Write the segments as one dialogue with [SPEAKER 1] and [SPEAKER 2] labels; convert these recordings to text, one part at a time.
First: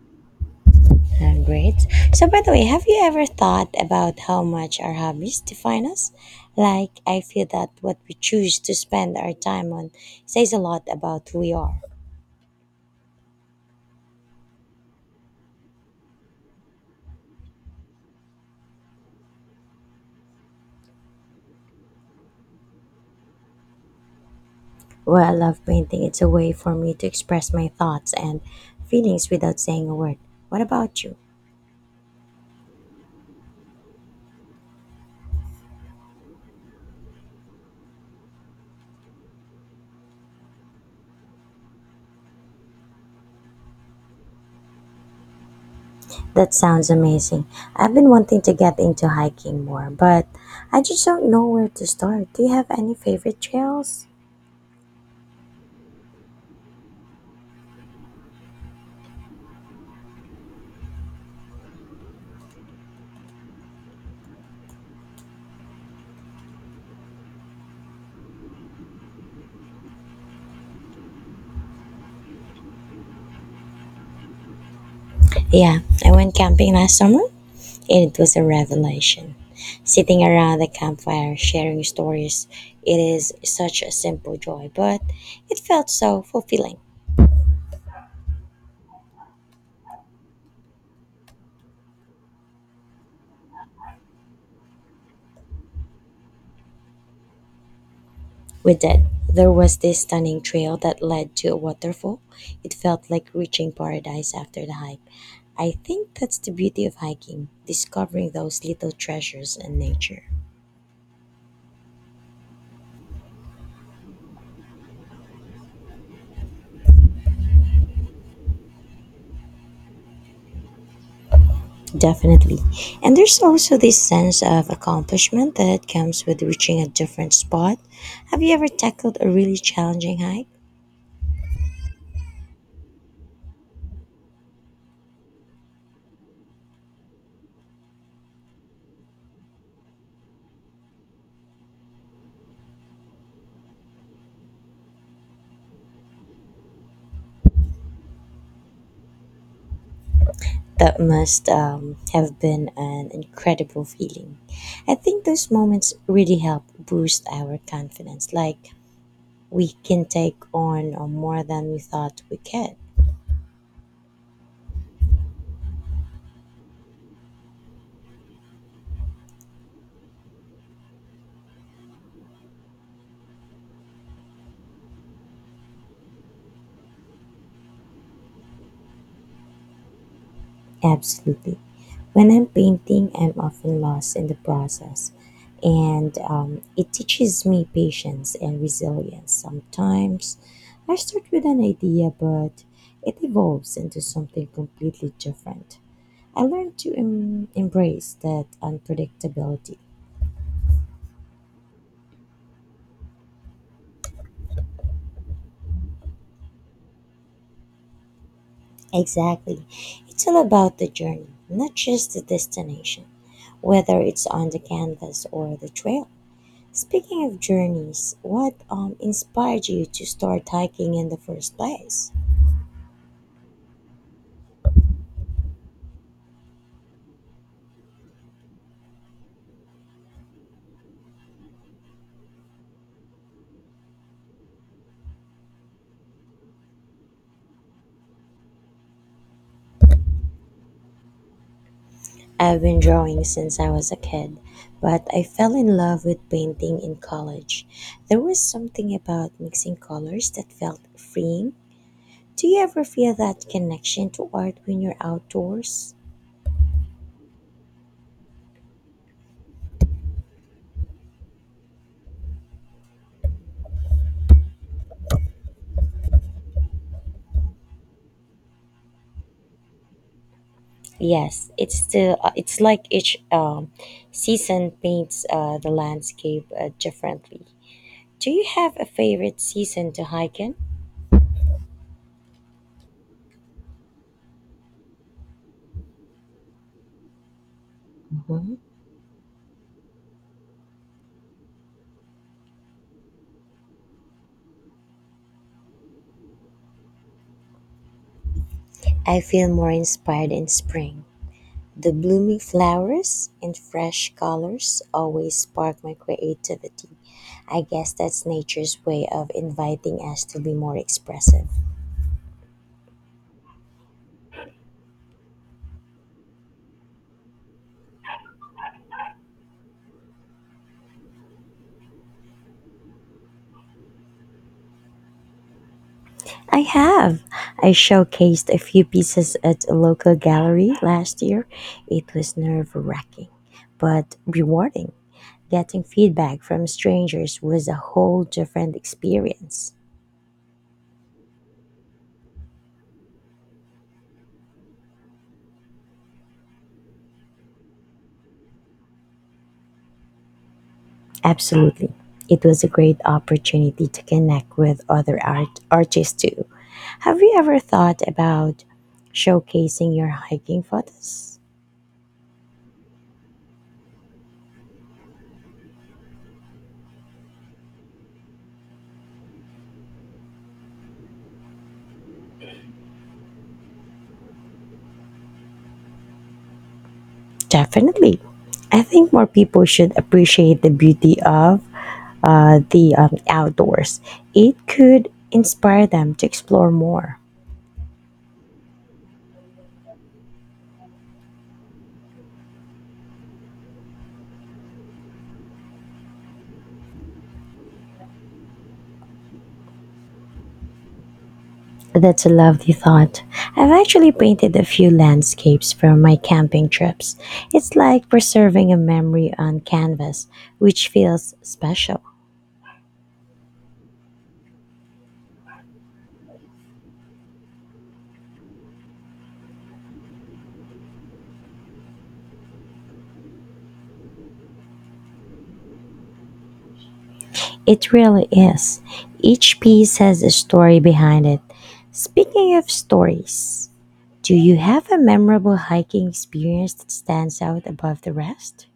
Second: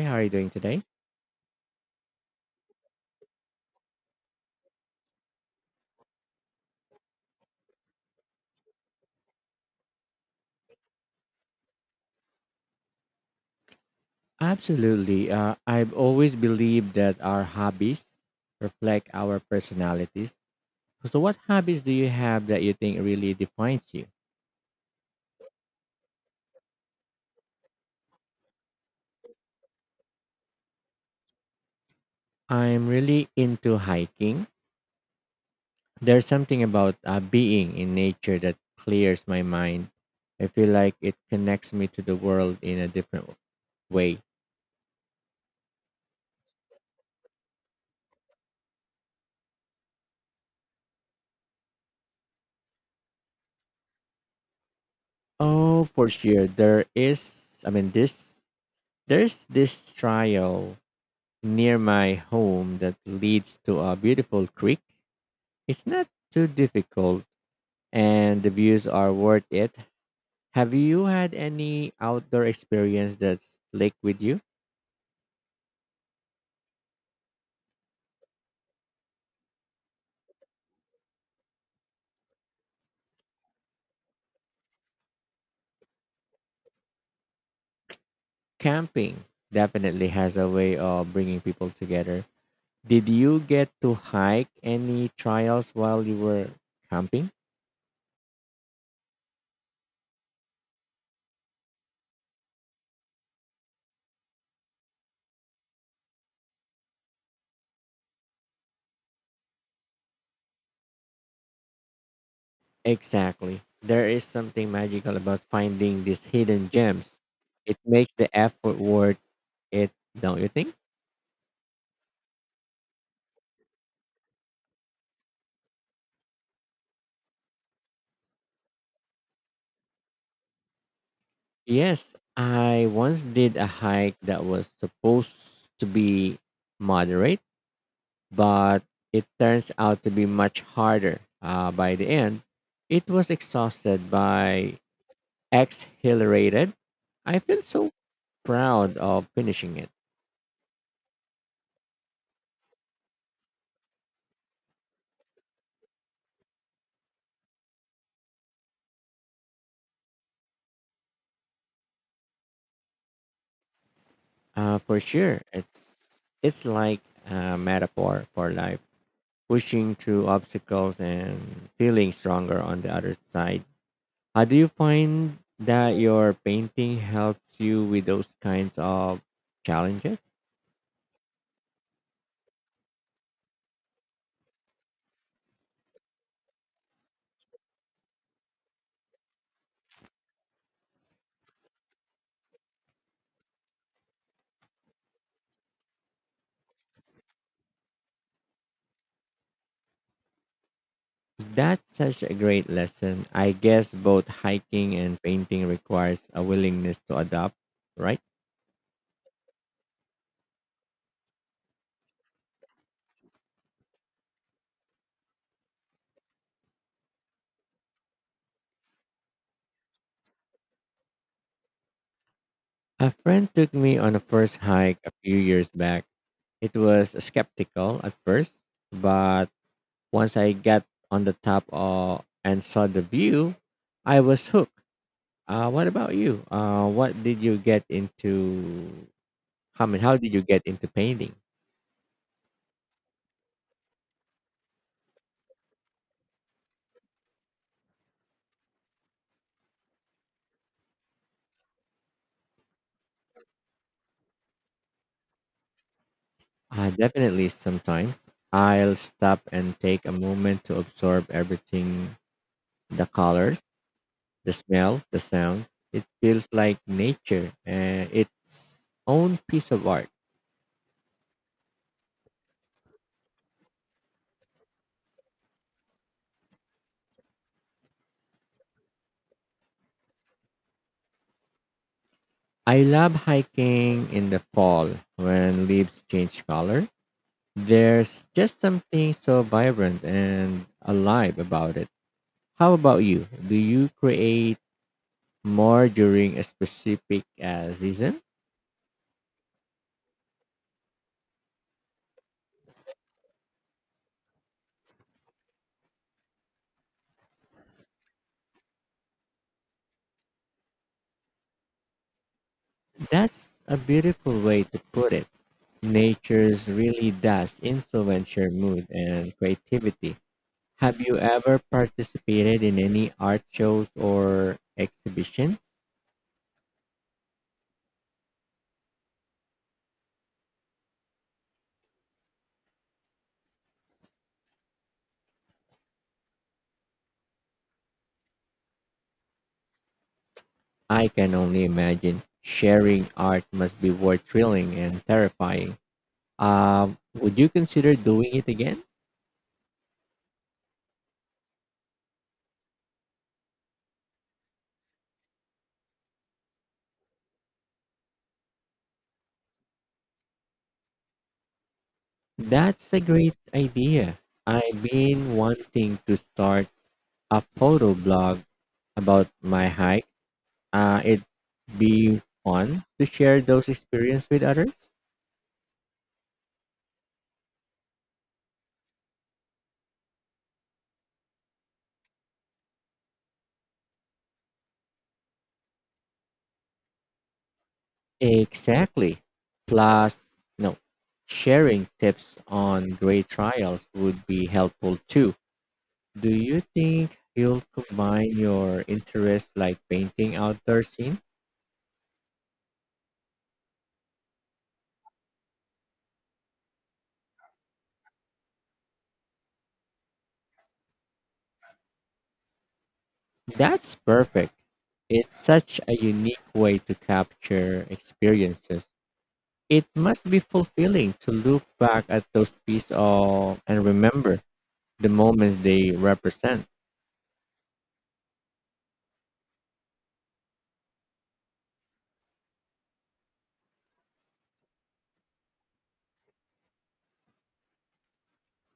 [SPEAKER 1] Hey, how are you doing today?
[SPEAKER 2] I'm great. So, by the way, have you ever thought about how much our hobbies define us? Like, I feel that what we choose to spend our time on says a lot about who we are.
[SPEAKER 1] Absolutely. I've always believed that our hobbies reflect our personalities. So, what hobbies do you have that you think really defines you?
[SPEAKER 2] Well, I love painting. It's a way for me to express my thoughts and feelings without saying a word. What about you?
[SPEAKER 1] I'm really into hiking. There's something about being in nature that clears my mind. I feel like it connects me to the world in a different way.
[SPEAKER 2] That sounds amazing. I've been wanting to get into hiking more, but I just don't know where to start. Do you have any favorite trails?
[SPEAKER 1] Oh, for sure. I mean, this There's this trail near my home that leads to a beautiful creek. It's not too difficult and the views are worth it. Have you had any outdoor experience that's linked with you?
[SPEAKER 2] Yeah, I went camping last summer, and it was a revelation. Sitting around the campfire, sharing stories, it is such a simple joy, but it felt so fulfilling.
[SPEAKER 1] Camping definitely has a way of bringing people together. Did you get to hike any trails while you were camping?
[SPEAKER 2] We did. There was this stunning trail that led to a waterfall. It felt like reaching paradise after the hike. I think that's the beauty of hiking, discovering those little treasures in nature.
[SPEAKER 1] Exactly. There is something magical about finding these hidden gems. It makes the effort worth it, don't you think?
[SPEAKER 2] Definitely. And there's also this sense of accomplishment that comes with reaching a different spot. Have you ever tackled a really challenging hike?
[SPEAKER 1] Yes, I once did a hike that was supposed to be moderate, but it turns out to be much harder. By the end, it was exhausted by exhilarated. I feel so proud of finishing it.
[SPEAKER 2] That must have been an incredible feeling. I think those moments really help boost our confidence, like we can take on more than we thought we could.
[SPEAKER 1] For sure, it's like a metaphor for life, pushing through obstacles and feeling stronger on the other side. How do you find that your painting helps you with those kinds of challenges?
[SPEAKER 2] Absolutely. When I'm painting, I'm often lost in the process, and it teaches me patience and resilience. Sometimes I start with an idea, but it evolves into something completely different. I learned to embrace that unpredictability.
[SPEAKER 1] That's such a great lesson. I guess both hiking and painting requires a willingness to adapt, right?
[SPEAKER 2] Exactly. It's all about the journey, not just the destination, whether it's on the canvas or the trail. Speaking of journeys, what inspired you to start hiking in the first place?
[SPEAKER 1] A friend took me on a first hike a few years back. It was skeptical at first, but once I got on the top of, and saw the view, I was hooked. What about you? What did you get into How, I mean, how did you get into painting?
[SPEAKER 2] I've been drawing since I was a kid, but I fell in love with painting in college. There was something about mixing colors that felt freeing. Do you ever feel that connection to art when you're outdoors?
[SPEAKER 1] Definitely sometimes. I'll stop and take a moment to absorb everything: the colors, the smell, the sound. It feels like nature and its own piece of art.
[SPEAKER 2] Yes, it's like each season paints the landscape differently. Do you have a favorite season to hike in?
[SPEAKER 1] I love hiking in the fall when leaves change color. There's
[SPEAKER 2] Mhm.
[SPEAKER 1] just something so vibrant and alive about it. How about you? Do you create more during a specific season?
[SPEAKER 2] I feel more inspired in spring. The blooming flowers and fresh colors always spark my creativity. I guess that's nature's way of inviting us to be more expressive.
[SPEAKER 1] That's a beautiful way to put it. Nature's really does influence your mood and creativity. Have you ever participated in any art shows or exhibitions?
[SPEAKER 2] I have. I showcased a few pieces at a local gallery last year. It was nerve wracking, but rewarding. Getting feedback from strangers was a whole different experience.
[SPEAKER 1] I can only imagine sharing art must be both thrilling and terrifying. Would you consider doing it again?
[SPEAKER 2] Absolutely. It was a great opportunity to connect with other artists too. Have you ever thought about showcasing your hiking photos?
[SPEAKER 1] That's a great idea. I've been wanting to start a photo blog about my hike. It'd be fun to share those experiences with others.
[SPEAKER 2] Definitely. I think more people should appreciate the beauty of the outdoors. It could inspire them to explore more.
[SPEAKER 1] Exactly. Plus, no, sharing tips on great trials would be helpful too. Do you think you'll combine your interests like painting outdoor scenes?
[SPEAKER 2] That's a lovely thought. I've actually painted a few landscapes from my camping trips. It's like preserving a memory on canvas, which feels special.
[SPEAKER 1] That's perfect. It's such a unique way to capture experiences. It must be fulfilling to look back at those pieces of and remember the moments they represent.
[SPEAKER 2] It really is. Each piece has a story behind it. Speaking of stories, do you have a memorable hiking experience that stands out above the rest?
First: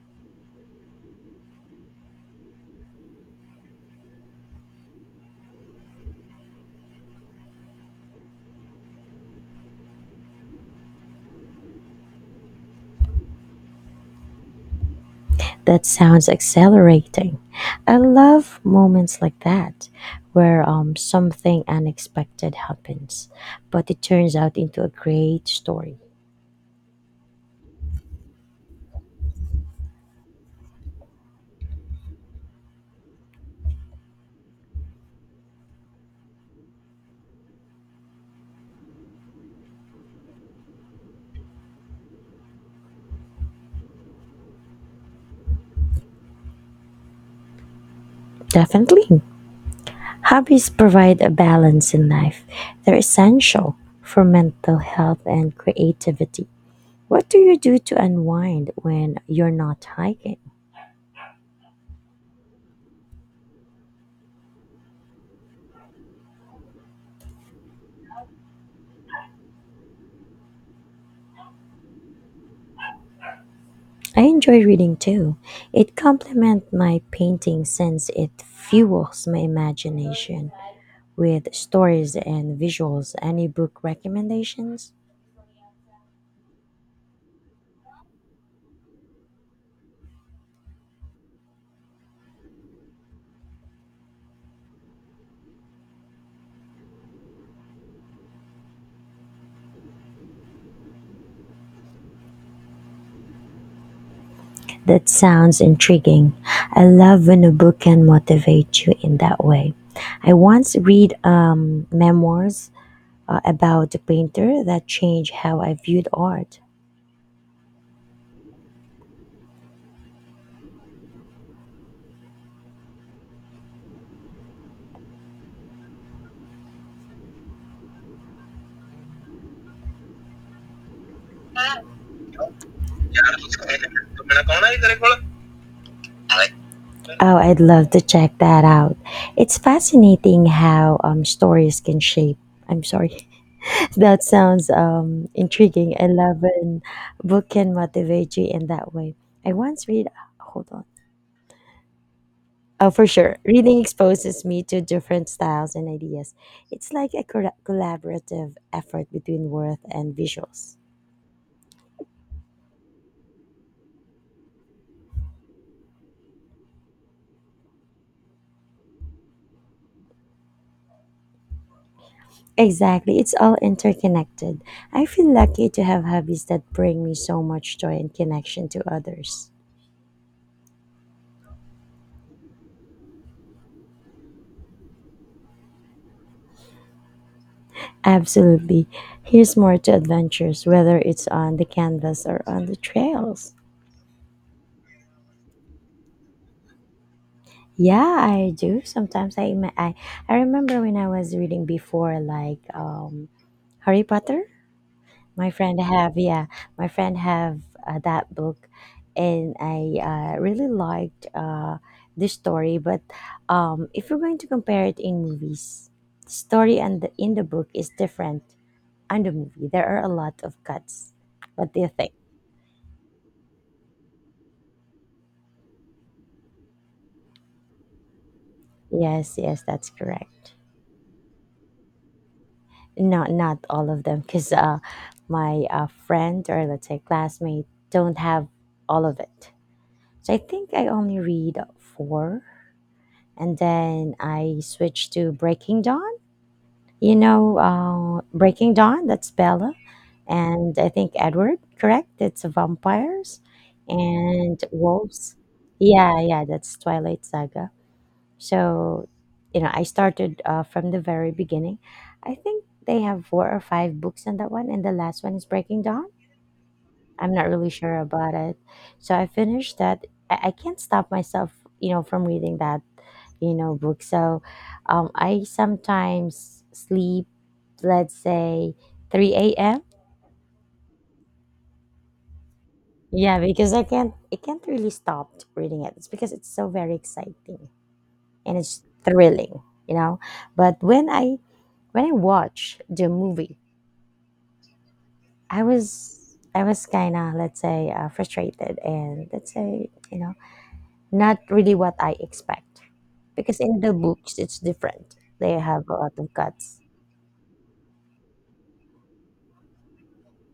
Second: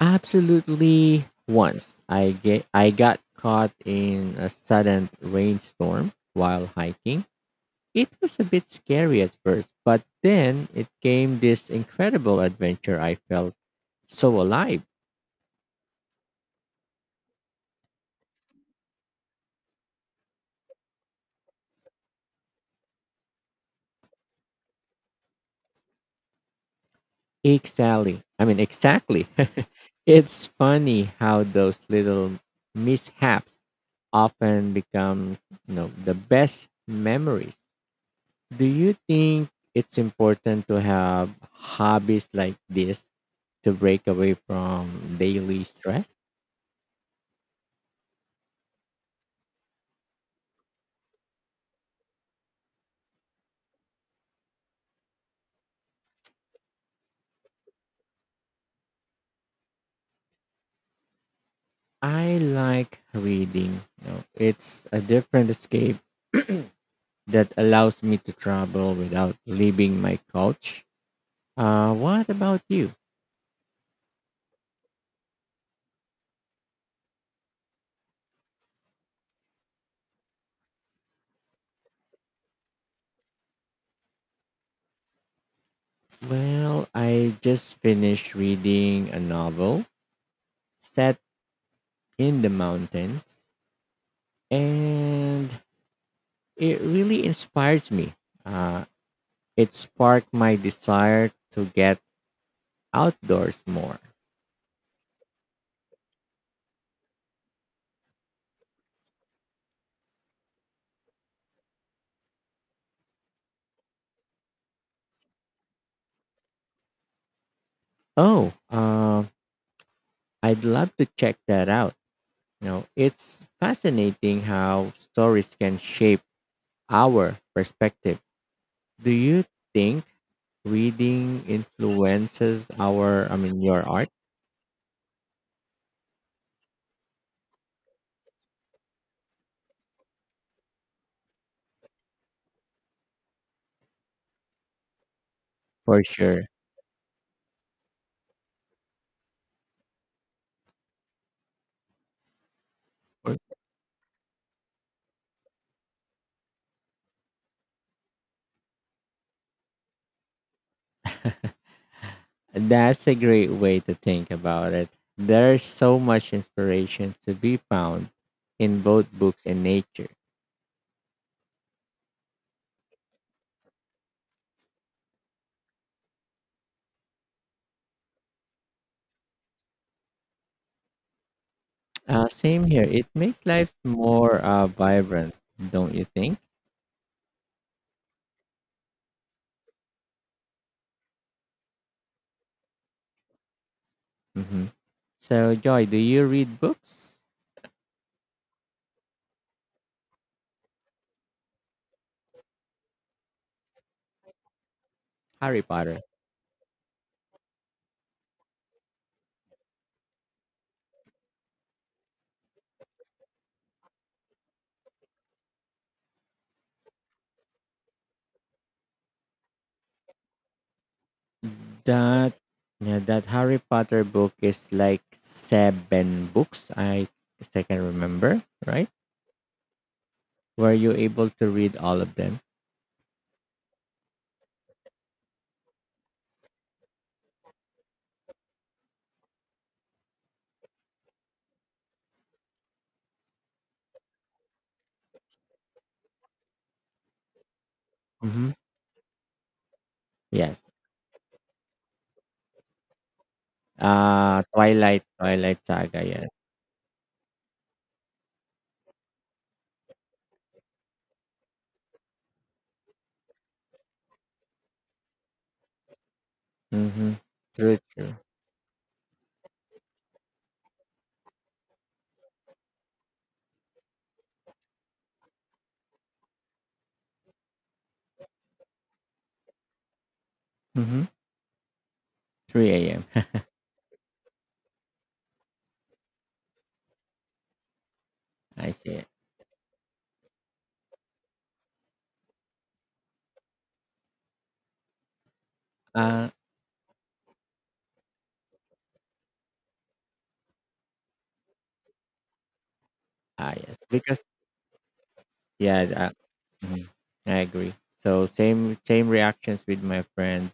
[SPEAKER 1] Absolutely, once I got caught in a sudden rainstorm while hiking. It was a bit scary at first, but then it came this incredible adventure. I felt so alive.
[SPEAKER 2] That sounds exhilarating. I love moments like that where something unexpected happens, but it turns out into a great story.
[SPEAKER 1] Exactly. I mean exactly. It's funny how those little mishaps often become, the best memories. Do you think it's important to have hobbies like this to break away from daily stress?
[SPEAKER 2] Definitely. Hobbies provide a balance in life, they're essential for mental health and creativity. What do you do to unwind when you're not hiking?
[SPEAKER 1] I like reading. It's a different escape that allows me to travel without leaving my couch. What about you?
[SPEAKER 2] I enjoy reading too. It complements my painting since it fuels my imagination with stories and visuals. Any book recommendations?
[SPEAKER 1] Well, I just finished reading a novel set in the mountains, and it really inspires me. Uh, It sparked my desire to get outdoors more.
[SPEAKER 2] That sounds intriguing. I love when a book can motivate you in that way. I once read memoirs about a painter that changed how I viewed art.
[SPEAKER 1] Oh, uh, I'd love to check that out. You know, it's fascinating how stories can shape our perspective. Do you think reading influences I mean, your art?
[SPEAKER 2] Oh, I'd love to check that out. It's fascinating how stories can shape. I'm sorry. That sounds intriguing.
[SPEAKER 1] For
[SPEAKER 2] I love
[SPEAKER 1] sure.
[SPEAKER 2] when book can motivate you in that way. I once read, hold on. Oh, for sure. Reading exposes me to different styles and ideas. It's like a collaborative effort between worth and visuals.
[SPEAKER 1] That's a great way to think about it. There's so much inspiration to be found in both books and nature.
[SPEAKER 2] Exactly. It's all interconnected. I feel lucky to have hobbies that bring me so much joy and connection to others.
[SPEAKER 1] Same here. It makes life more vibrant, don't you think?
[SPEAKER 2] Absolutely. Here's more to adventures, whether it's on the canvas or on the trails.
[SPEAKER 1] Hmm. So, Joy, do you read books?
[SPEAKER 2] Yeah, I do. Sometimes I remember when I was reading before, like Harry Potter. My
[SPEAKER 1] Harry
[SPEAKER 2] friend
[SPEAKER 1] Potter.
[SPEAKER 2] have, yeah. my friend have That book, and I really liked the story. But if you're going to compare it in movies, story and in the book is different. And the movie, there are a lot of cuts. What do you think?
[SPEAKER 1] That yeah, that Harry Potter book is like seven books. I if I can remember, right?
[SPEAKER 2] Yes, yes, that's correct.
[SPEAKER 1] Were you able to read all of them?
[SPEAKER 2] Not all of them, because my friend, or let's say classmate, don't have all of it. So I think I only read four, and then I switched to Breaking Dawn. You know,
[SPEAKER 1] Hmm.
[SPEAKER 2] Breaking Dawn. That's Bella,
[SPEAKER 1] Yes.
[SPEAKER 2] and I think Edward. Correct. It's vampires
[SPEAKER 1] Uh,
[SPEAKER 2] and
[SPEAKER 1] Twilight,
[SPEAKER 2] wolves.
[SPEAKER 1] Twilight Saga.
[SPEAKER 2] Yeah,
[SPEAKER 1] Yes.
[SPEAKER 2] yeah, that's Twilight Saga. So, you know, I started from the very beginning. I think they have four or five books on that one, and the last one is Breaking Dawn.
[SPEAKER 1] Mm-hmm.
[SPEAKER 2] I'm not really
[SPEAKER 1] True,
[SPEAKER 2] sure
[SPEAKER 1] true.
[SPEAKER 2] about it. So I finished that. I can't stop myself, you know, from reading that, you know, book. So I sometimes sleep, let's say, 3 a.m.
[SPEAKER 1] Mm-hmm. 3 a.m.
[SPEAKER 2] Yeah, because I can't really stop reading it. It's because it's so very exciting, and
[SPEAKER 1] I
[SPEAKER 2] it's
[SPEAKER 1] see.
[SPEAKER 2] thrilling, you know. But when I watched the movie, I
[SPEAKER 1] Uh,
[SPEAKER 2] was I was kind of, let's say, frustrated, and let's say, you know, not really what I expect,
[SPEAKER 1] ah,
[SPEAKER 2] because
[SPEAKER 1] yes.
[SPEAKER 2] in the
[SPEAKER 1] Because
[SPEAKER 2] books it's different. They have a
[SPEAKER 1] Yeah,
[SPEAKER 2] lot of
[SPEAKER 1] I,
[SPEAKER 2] cuts.
[SPEAKER 1] mhm, I agree. So same reactions with my friend.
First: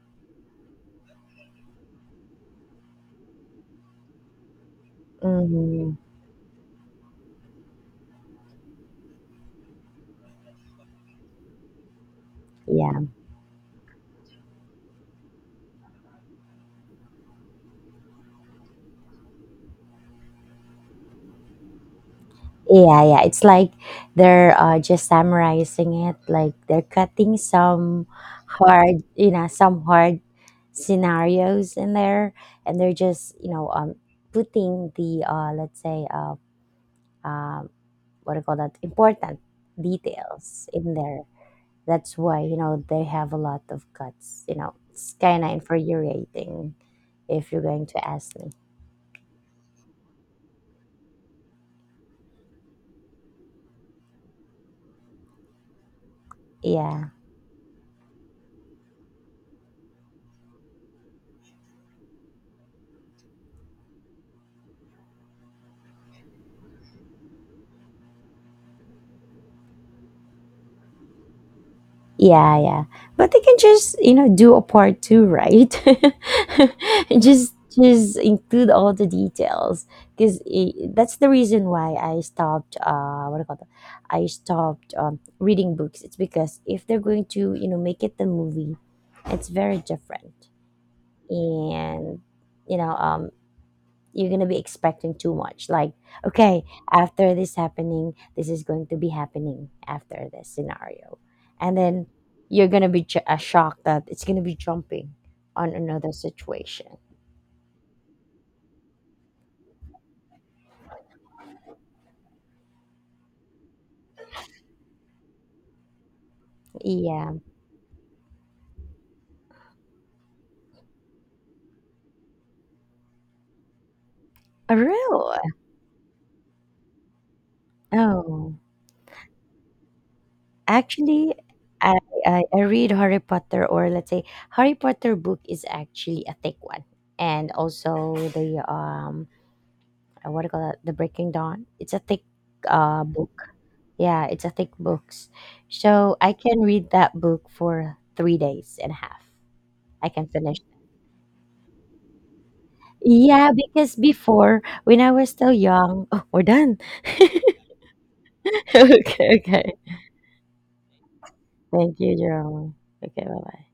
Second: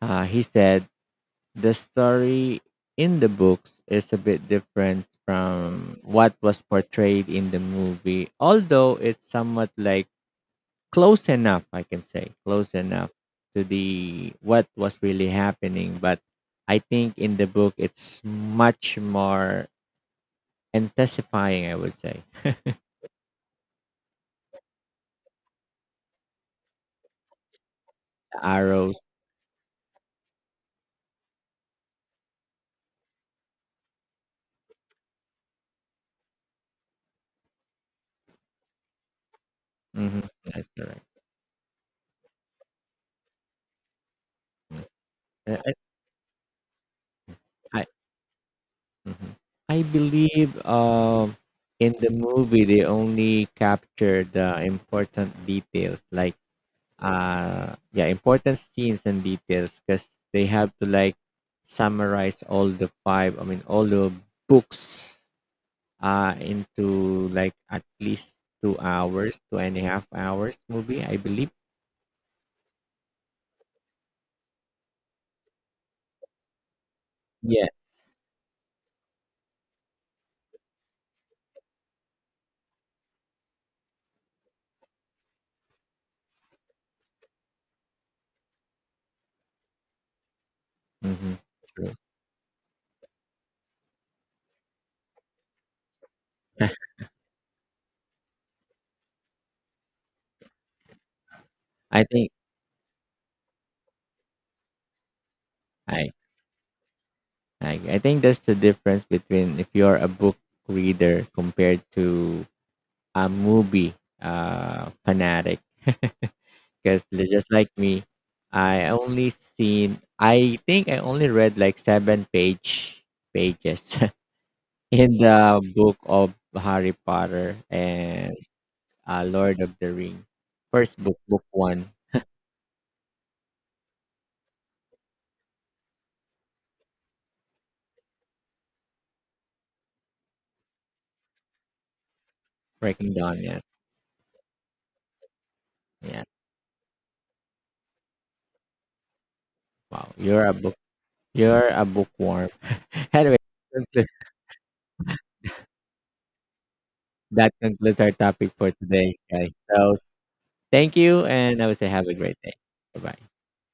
[SPEAKER 1] He said the story in the books is a bit different
[SPEAKER 2] Hmm.
[SPEAKER 1] from what was portrayed in the movie, although it's somewhat like close enough, I can say, close
[SPEAKER 2] Yeah,
[SPEAKER 1] enough to the what was really happening. But I think in the book it's much more intensifying. I would say
[SPEAKER 2] yeah, yeah. It's like they're just summarizing it. Like they're cutting some
[SPEAKER 1] the arrows.
[SPEAKER 2] hard, you know, some hard scenarios in there, and they're just, you know, putting the let's say um what do you call that, important
[SPEAKER 1] Hmm,
[SPEAKER 2] details
[SPEAKER 1] that's
[SPEAKER 2] in
[SPEAKER 1] correct.
[SPEAKER 2] there. That's why, you know, they have a lot of cuts. You know, it's kind of
[SPEAKER 1] I,
[SPEAKER 2] infuriating if you're
[SPEAKER 1] I,
[SPEAKER 2] going to ask me.
[SPEAKER 1] Mhm. I believe in the movie they only capture the important details, like
[SPEAKER 2] Yeah,
[SPEAKER 1] yeah, important scenes and details, because they have to like summarize all the I mean, all the books into like at least 2 hours, 2.5 hours movie, I believe.
[SPEAKER 2] yeah, yeah. But they can just, you know, do a part two, right? just
[SPEAKER 1] Yeah.
[SPEAKER 2] just include all the details, because that's the reason why I stopped. What do you call that? I stopped reading books. It's because if they're going to, you know, make it the movie, it's very different,
[SPEAKER 1] Mm-hmm. True.
[SPEAKER 2] and you know you're gonna be expecting too much, like okay, after this happening this is going to be happening after this scenario, and
[SPEAKER 1] I
[SPEAKER 2] then
[SPEAKER 1] think
[SPEAKER 2] you're gonna be shocked that it's gonna be jumping on
[SPEAKER 1] I,
[SPEAKER 2] another situation.
[SPEAKER 1] I think that's the difference between if you're a book reader compared to a movie fanatic because
[SPEAKER 2] Yeah.
[SPEAKER 1] just like me, I only I think I only read like seven pages
[SPEAKER 2] A
[SPEAKER 1] in
[SPEAKER 2] real.
[SPEAKER 1] the book of Harry Potter and
[SPEAKER 2] Oh,
[SPEAKER 1] Lord of the Ring. First book,
[SPEAKER 2] actually,
[SPEAKER 1] book one,
[SPEAKER 2] I, I read Harry Potter, or let's say Harry Potter book is actually a thick one. And also the what do you call that? The Breaking Dawn. It's a thick
[SPEAKER 1] Breaking Dawn.
[SPEAKER 2] book.
[SPEAKER 1] Yeah,
[SPEAKER 2] Yeah, it's a thick books. So
[SPEAKER 1] yeah.
[SPEAKER 2] I can read that book for 3 days and a half. I
[SPEAKER 1] Wow,
[SPEAKER 2] can finish.
[SPEAKER 1] you're a bookworm. Anyway,
[SPEAKER 2] Yeah, because
[SPEAKER 1] conclu-
[SPEAKER 2] before when I was still young, oh, we're done.
[SPEAKER 1] that concludes our topic for today,
[SPEAKER 2] Okay,
[SPEAKER 1] guys.
[SPEAKER 2] okay.
[SPEAKER 1] So thank you, and I would say
[SPEAKER 2] Thank
[SPEAKER 1] have a
[SPEAKER 2] you,
[SPEAKER 1] great day.
[SPEAKER 2] Jerome.
[SPEAKER 1] Bye
[SPEAKER 2] Okay,
[SPEAKER 1] bye.
[SPEAKER 2] bye bye.